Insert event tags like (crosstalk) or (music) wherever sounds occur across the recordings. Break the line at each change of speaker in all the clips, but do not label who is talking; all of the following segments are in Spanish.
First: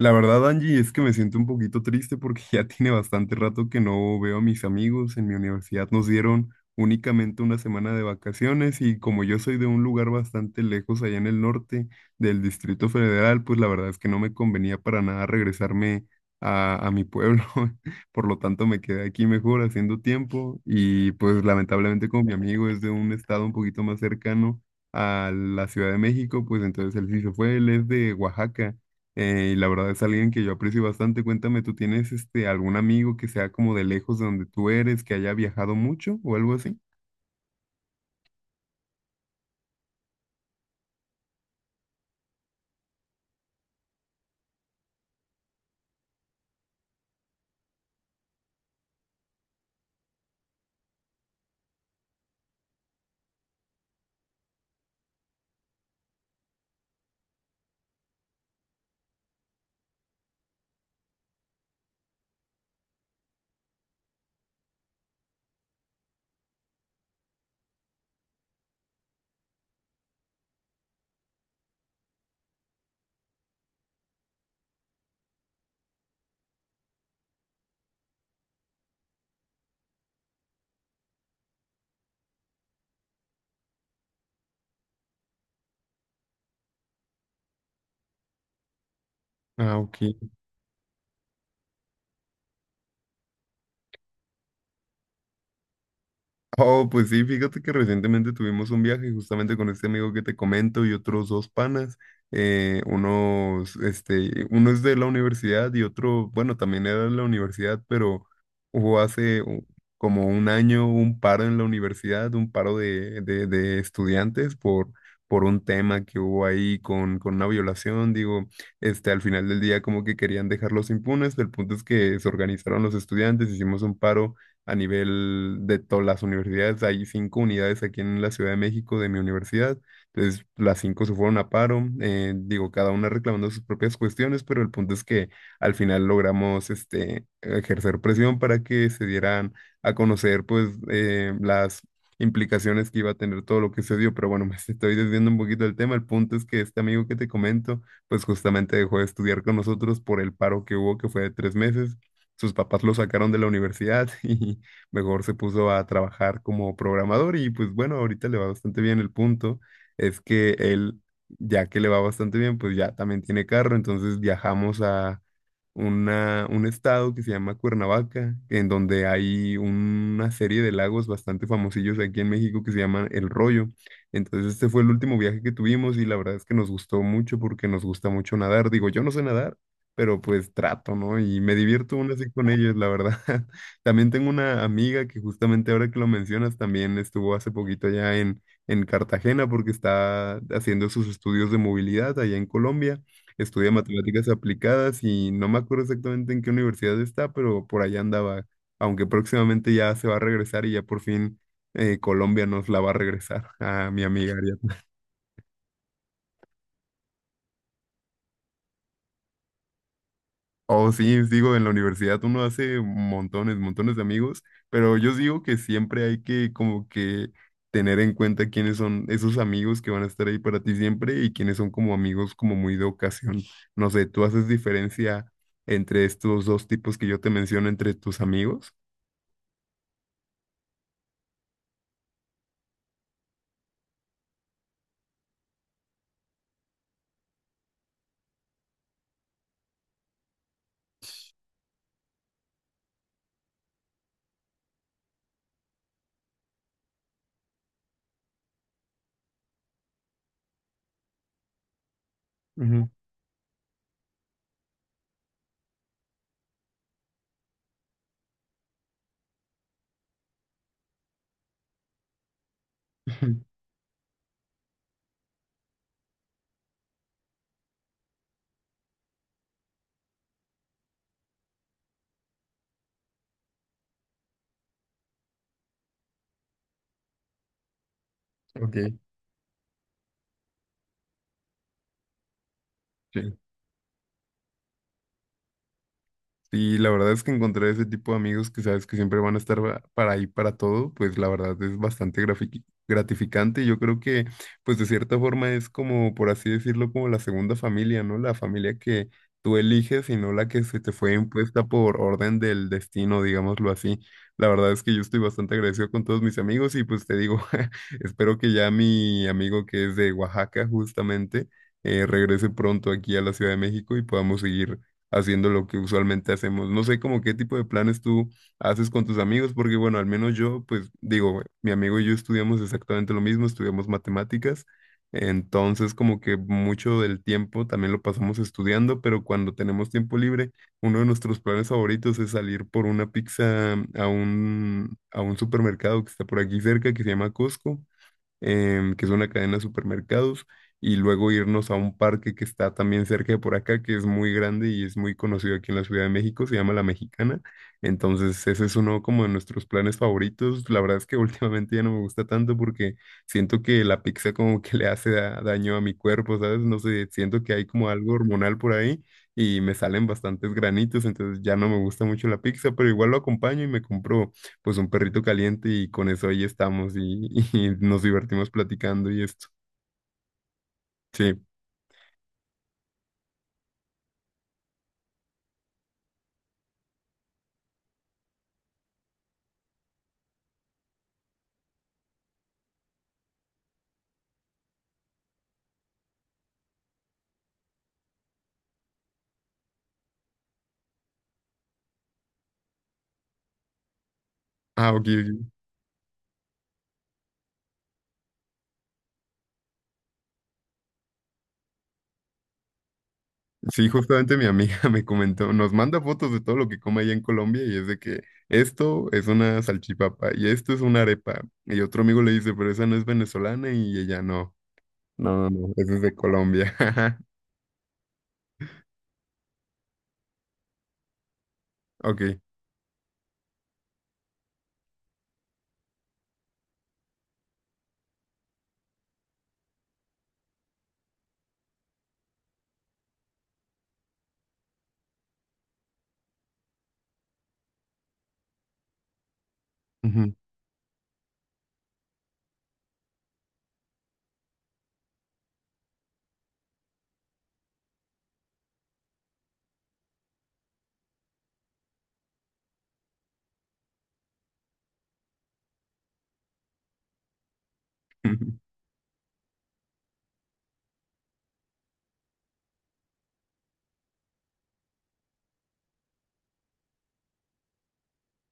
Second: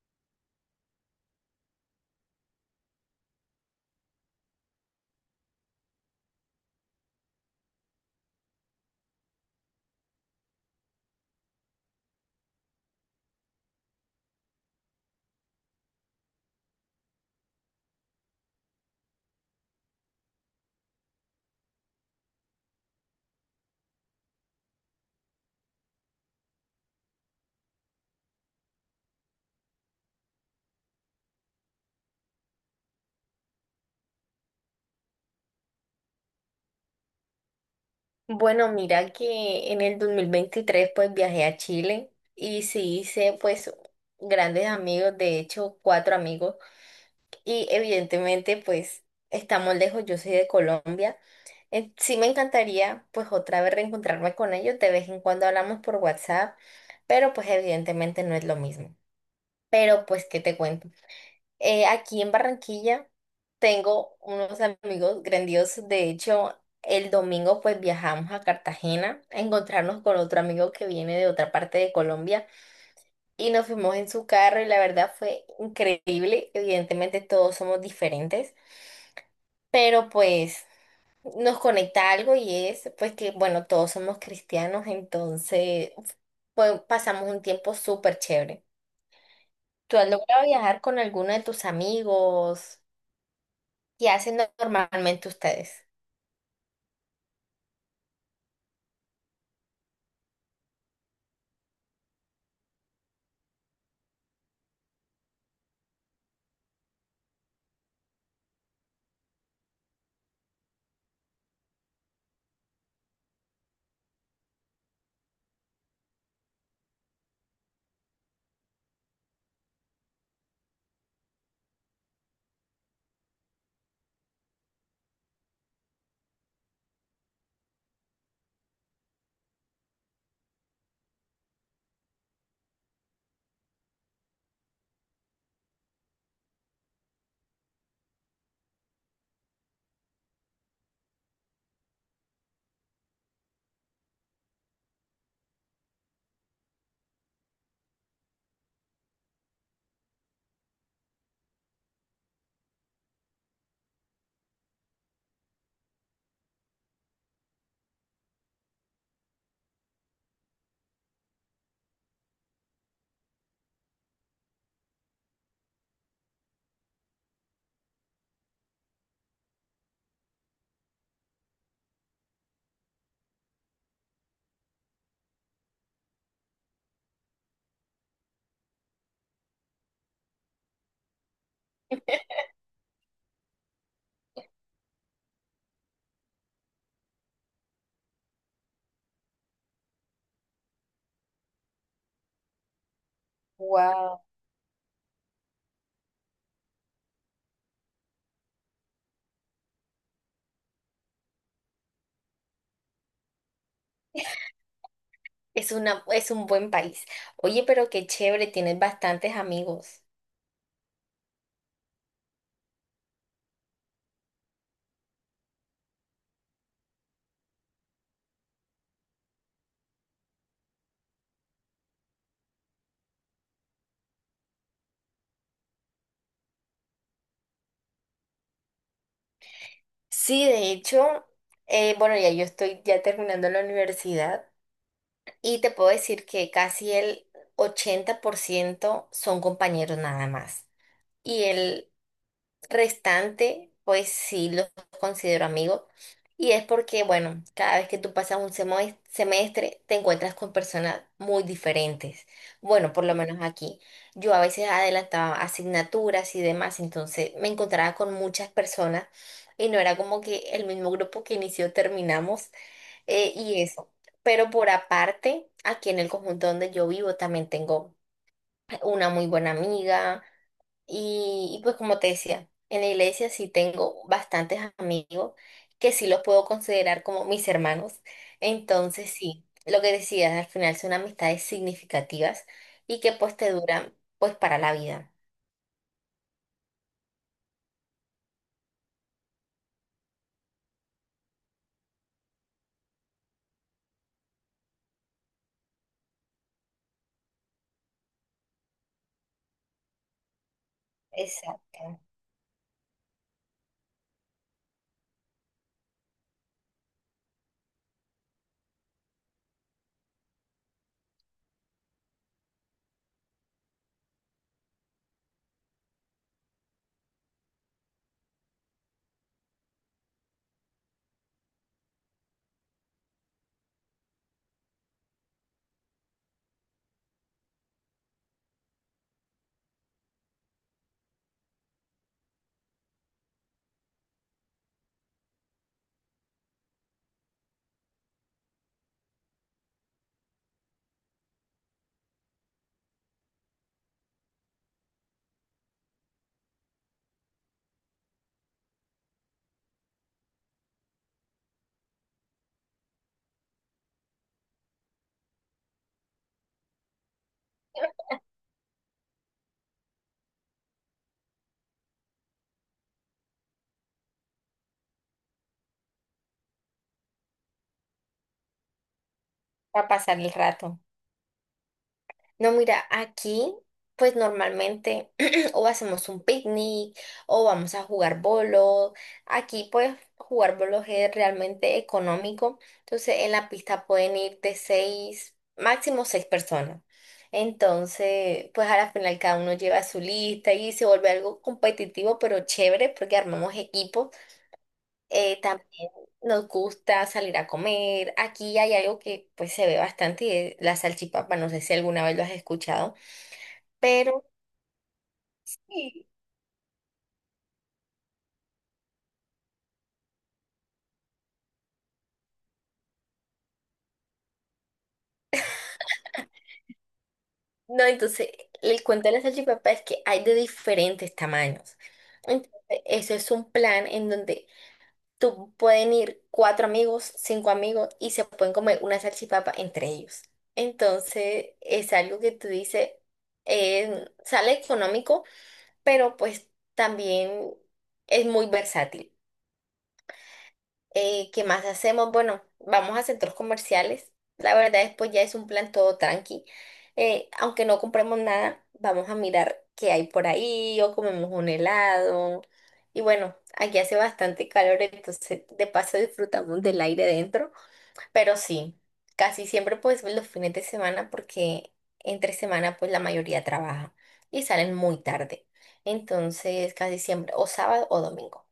La verdad, Angie, es que me siento un poquito triste porque (laughs) ya tiene bastante rato que no veo a mis amigos. En mi universidad nos dieron únicamente una semana de vacaciones y como yo soy de un lugar bastante lejos allá en el norte del Distrito Federal, pues la verdad es que no me convenía para nada regresarme a mi pueblo. (laughs) Por lo tanto, me quedé aquí mejor haciendo tiempo y pues lamentablemente como mi amigo es de un estado un poquito más cercano a la Ciudad de México, pues entonces él sí se fue, él es de Oaxaca. Y la verdad es alguien que yo aprecio bastante. Cuéntame, ¿tú tienes este algún amigo que sea como de lejos de donde tú eres, que haya viajado mucho o algo así?
Bueno, mira que en el 2023, pues viajé a Chile y sí hice pues grandes amigos, de hecho cuatro amigos y evidentemente pues estamos lejos, yo soy de Colombia. Sí me encantaría pues otra vez reencontrarme con ellos, de vez en cuando hablamos por WhatsApp, pero pues evidentemente no es lo mismo. Pero pues, ¿qué te cuento? Aquí en Barranquilla tengo unos amigos grandiosos. De hecho, el domingo pues viajamos a Cartagena a encontrarnos con otro amigo que viene de otra parte de Colombia y nos fuimos en su carro y la verdad fue increíble. Evidentemente todos somos diferentes, pero pues nos conecta algo y es pues que bueno, todos somos cristianos, entonces pues pasamos un tiempo súper chévere.
Ah,
¿Tú has
ok.
logrado viajar con alguno de tus amigos? ¿Qué hacen normalmente ustedes?
Oh, pues sí, fíjate que recientemente tuvimos un viaje justamente con este amigo que te comento y otros dos panas. Uno es de la universidad y otro, bueno, también era de la universidad, pero hubo hace como un año un paro en la universidad, un paro de estudiantes por un tema que hubo ahí con una violación. Digo, al final del día como que querían dejarlos impunes, el punto es que se organizaron los estudiantes, hicimos un paro a nivel de todas las universidades. Hay cinco unidades aquí en la Ciudad de México de mi universidad. Entonces, las cinco se fueron a paro. Digo, cada una reclamando sus propias cuestiones, pero el punto es que al final logramos ejercer presión para que se dieran a conocer pues las implicaciones que iba a tener todo lo que se dio, pero bueno, (laughs) me estoy desviando un poquito del tema. El punto es que este amigo que te comento, pues justamente dejó de estudiar con nosotros por el paro que hubo, que fue de 3 meses, sus papás lo sacaron de la universidad (laughs) y mejor se puso a trabajar como programador y pues bueno, ahorita le va bastante bien. El punto es que él, ya que le va bastante bien, pues ya también tiene carro, entonces viajamos a un estado que se llama Cuernavaca, en donde hay una serie de lagos bastante famosillos aquí en México que se llaman El Rollo. Entonces este fue el último viaje que tuvimos y la verdad es que nos gustó mucho porque nos gusta mucho nadar. Digo, yo no sé nadar, pero pues trato, ¿no? Y me divierto aún así con ellos, la verdad. (laughs) También tengo una amiga que justamente ahora que lo mencionas, también estuvo hace poquito allá en Cartagena porque está haciendo sus estudios de movilidad allá en Colombia. Estudia
Wow,
matemáticas aplicadas y no me acuerdo exactamente en qué universidad está, pero por allá andaba, aunque próximamente ya se va a regresar y ya por fin Colombia nos la va a regresar a mi amiga Ariadna.
es una, es un buen país. Oye, pero qué chévere, tienes bastantes amigos.
Oh, sí, digo, en la universidad uno hace montones, montones de amigos, pero yo digo que siempre hay que como que tener en cuenta quiénes son esos amigos que van a estar ahí para ti siempre y quiénes son como amigos como muy de ocasión. No sé, ¿tú haces diferencia entre estos dos tipos que yo te menciono entre tus amigos?
Sí, de hecho, bueno, ya yo estoy ya terminando la universidad y te puedo decir que casi el 80% son compañeros nada más. Y el restante, pues sí los considero amigos. Y es porque, bueno, cada vez que tú pasas un semestre, te encuentras con personas muy diferentes.
Ujú.
Bueno, por lo menos aquí. Yo a veces adelantaba asignaturas y demás, entonces me encontraba con muchas personas y no era como que el mismo grupo que inició terminamos,
(laughs)
y eso. Pero por aparte, aquí en el conjunto donde yo vivo también tengo una muy buena amiga y pues como te decía, en la iglesia sí tengo bastantes amigos que sí los puedo considerar como mis hermanos.
Ok,
Entonces sí, lo que decías, al final son amistades significativas y que pues
sí.
te duran pues para la vida.
Y la verdad es que encontrar ese tipo de amigos que sabes que siempre van a estar para ahí para todo, pues la verdad es bastante gratificante. Yo creo que, pues de cierta forma es como, por así decirlo, como la segunda familia, ¿no? La familia que tú eliges y no la que se te fue impuesta
Exacto,
por orden del destino, digámoslo así. La verdad es que yo estoy bastante agradecido con todos mis amigos y pues te digo, (laughs) espero que ya mi amigo que es de Oaxaca justamente regrese pronto aquí a la Ciudad de México y podamos seguir haciendo lo que usualmente hacemos. No sé como qué tipo de planes tú haces con tus amigos, porque bueno, al menos yo, pues digo, mi amigo y yo estudiamos exactamente lo mismo, estudiamos matemáticas, entonces como que mucho del tiempo también lo pasamos estudiando, pero cuando tenemos tiempo libre, uno de nuestros planes favoritos es salir por una pizza a un supermercado que está por aquí cerca, que se llama Costco, que es una cadena de supermercados, y luego irnos a un parque que está también cerca de por acá, que es muy grande y es muy conocido aquí en la Ciudad de México, se llama La Mexicana. Entonces, ese es uno como de nuestros planes favoritos. La verdad es que (laughs) últimamente ya no me gusta tanto porque siento que la pizza como que le hace daño a mi cuerpo, ¿sabes? No sé, siento que hay como algo hormonal por ahí. Y me salen bastantes granitos, entonces ya no me gusta mucho la pizza, pero igual lo acompaño y me compro pues un perrito caliente y con eso ahí estamos (laughs) y nos divertimos platicando y esto.
para pasar el rato.
Sí.
No, mira, aquí pues normalmente (clears throat) o hacemos un picnic o vamos a jugar bolos. Aquí pues jugar bolos es realmente económico. Entonces en la pista pueden ir de seis, máximo seis personas. Entonces pues a la final cada uno lleva su lista y se vuelve algo competitivo pero chévere porque armamos equipos.
Ah, ok, ok.
También nos gusta salir a comer. Aquí hay algo que pues se ve bastante y es la salchipapa. No sé si alguna vez lo has escuchado.
Sí,
Pero
justamente mi amiga (laughs) me comentó, nos manda
sí,
fotos de todo lo que come allá en Colombia y es de que esto es una salchipapa y esto es una arepa. Y otro amigo le dice, pero esa no es venezolana y ella no. No, no, no, esa es de Colombia. (laughs)
no, entonces el cuento de la salchipapa es que hay de diferentes tamaños.
Ok.
Entonces, eso es un plan en donde tú pueden ir cuatro amigos, cinco amigos y se pueden comer una salchipapa entre ellos. Entonces, es algo que tú dices, sale económico, pero pues también es muy versátil.
Ujú.
¿Qué más hacemos? Bueno, vamos a centros comerciales. La verdad, después ya es un plan todo tranqui. Aunque no compremos nada, vamos a mirar qué hay por ahí o comemos un helado. Y bueno, aquí hace bastante calor, entonces de paso disfrutamos del aire dentro. Pero
(laughs)
sí, casi siempre pues los fines de semana porque entre semana pues la mayoría trabaja y salen muy tarde. Entonces casi siempre o sábado o domingo.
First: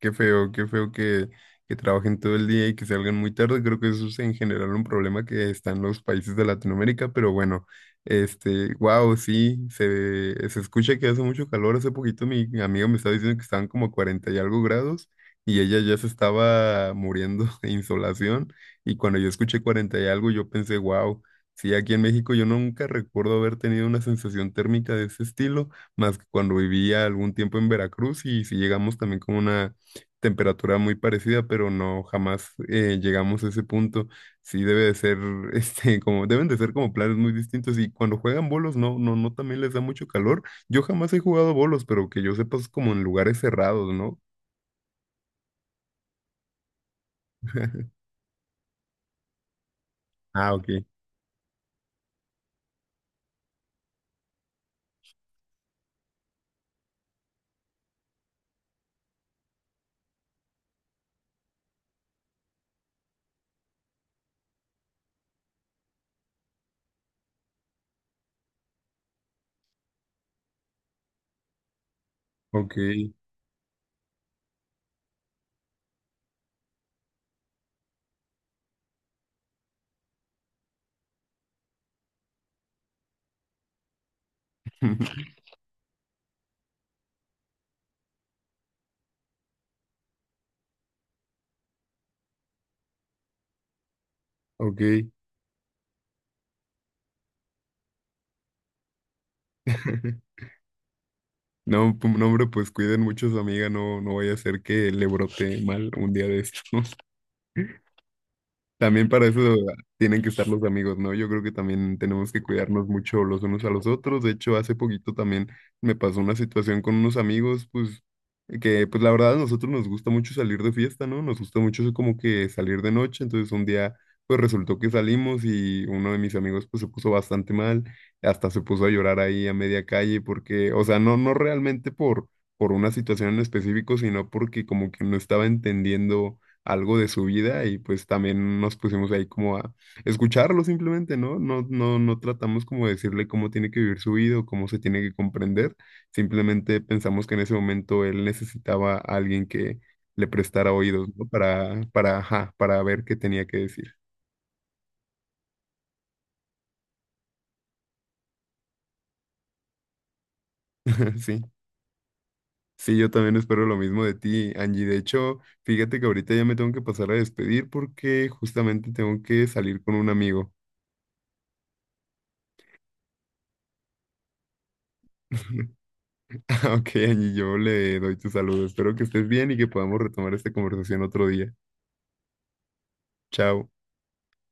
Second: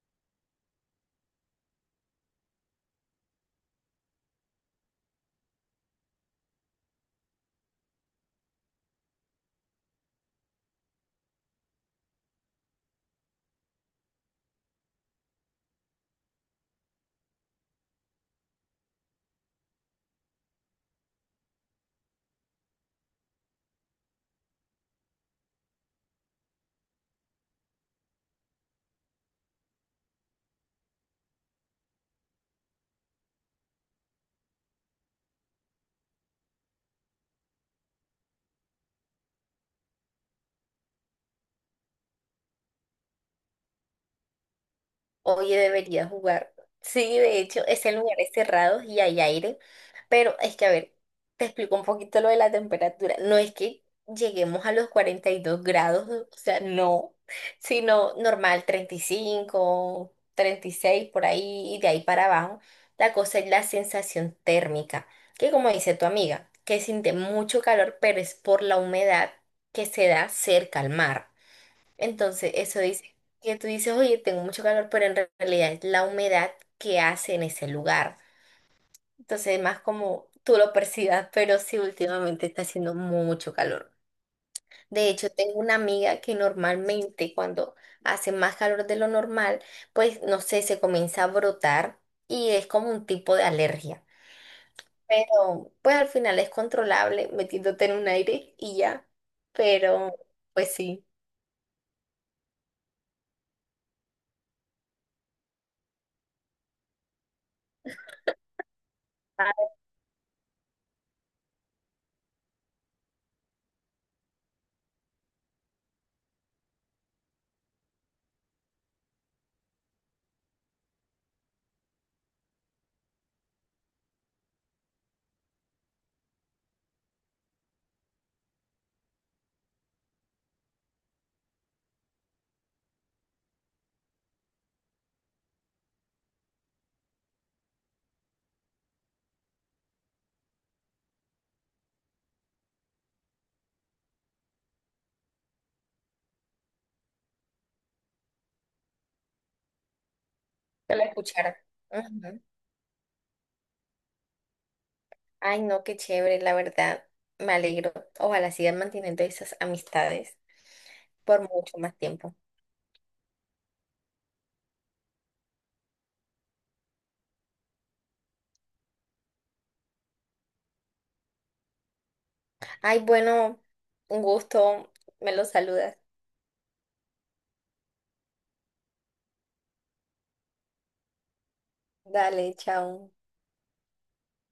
Qué feo que trabajen todo el día y que salgan muy tarde. Creo que eso es en general un problema que está en los países de Latinoamérica, pero bueno, wow, sí, se escucha que hace mucho calor. Hace poquito mi amiga me estaba diciendo que estaban como 40 y algo grados y ella ya se estaba muriendo (laughs) de insolación. Y cuando yo escuché 40 y algo, yo pensé, wow, sí, aquí en México yo nunca recuerdo haber tenido una sensación térmica de ese estilo, más que cuando vivía algún tiempo en Veracruz y si llegamos también como una temperatura muy parecida, pero no jamás llegamos a ese punto. Sí debe de ser, (laughs) este, como, deben de ser como planes muy distintos. Y cuando juegan bolos, no, no, no también les da mucho calor. Yo jamás he jugado bolos, pero que yo sepa es como en lugares cerrados, ¿no?
Oye, debería jugar. Sí, de hecho, es
(laughs)
en lugares cerrados y hay aire, pero
Ah,
es que, a
ok,
ver, te explico un poquito lo de la temperatura. No es que lleguemos a los 42 grados, o sea, no, sino normal, 30, 35, 36 por ahí y de ahí para abajo. La cosa es la sensación térmica, que como dice tu amiga, que siente mucho calor, pero es por la humedad que se da cerca al mar. Entonces,
ok,
eso dice que tú dices, oye, tengo mucho calor, pero en realidad es la humedad que hace en ese lugar. Entonces, es más como tú lo percibas, pero sí, últimamente está haciendo mucho calor. De hecho,
(laughs)
tengo una amiga que normalmente cuando hace más calor de lo normal, pues no sé, se comienza a brotar y es como un tipo de alergia.
ok.
Pero pues al final es controlable metiéndote en un aire y ya. Pero
(laughs)
pues sí,
No, no, hombre, pues cuiden mucho a su amiga, no, no vaya a ser que le brote mal un día de estos. (laughs) También para eso tienen que estar los amigos, ¿no? Yo creo que también tenemos que cuidarnos mucho los unos a los otros. De hecho, hace poquito también me pasó una situación con unos amigos, pues, que pues la verdad a nosotros nos gusta mucho salir de fiesta, ¿no? Nos gusta mucho como que salir de noche. Entonces un día, pues resultó que salimos y uno de mis amigos pues se puso bastante mal. Hasta se puso a llorar ahí a media calle porque, o sea, no, no realmente por una situación en específico, sino porque como que no estaba entendiendo algo de su vida y pues también nos pusimos ahí como a escucharlo simplemente, ¿no? No, no, no tratamos como de decirle cómo tiene que vivir su vida o cómo se tiene que comprender, simplemente pensamos que en ese momento él necesitaba a alguien que le prestara
que la
oídos, ¿no?
escuchara.
Ajá, para ver qué tenía que decir.
Ay, no, qué chévere, la verdad. Me alegro. Ojalá sigan manteniendo esas amistades
(laughs)
por
Sí.
mucho más tiempo.
Sí, yo también espero lo mismo de ti, Angie. De hecho, fíjate que ahorita ya me tengo que pasar a despedir porque justamente tengo que salir con un amigo.
Ay, bueno, un gusto. Me los
(laughs)
saludas.
(laughs) Ok, Angie, yo le doy tu saludo. Espero que estés bien y que podamos retomar esta conversación otro día.
Dale, chao.
Chao.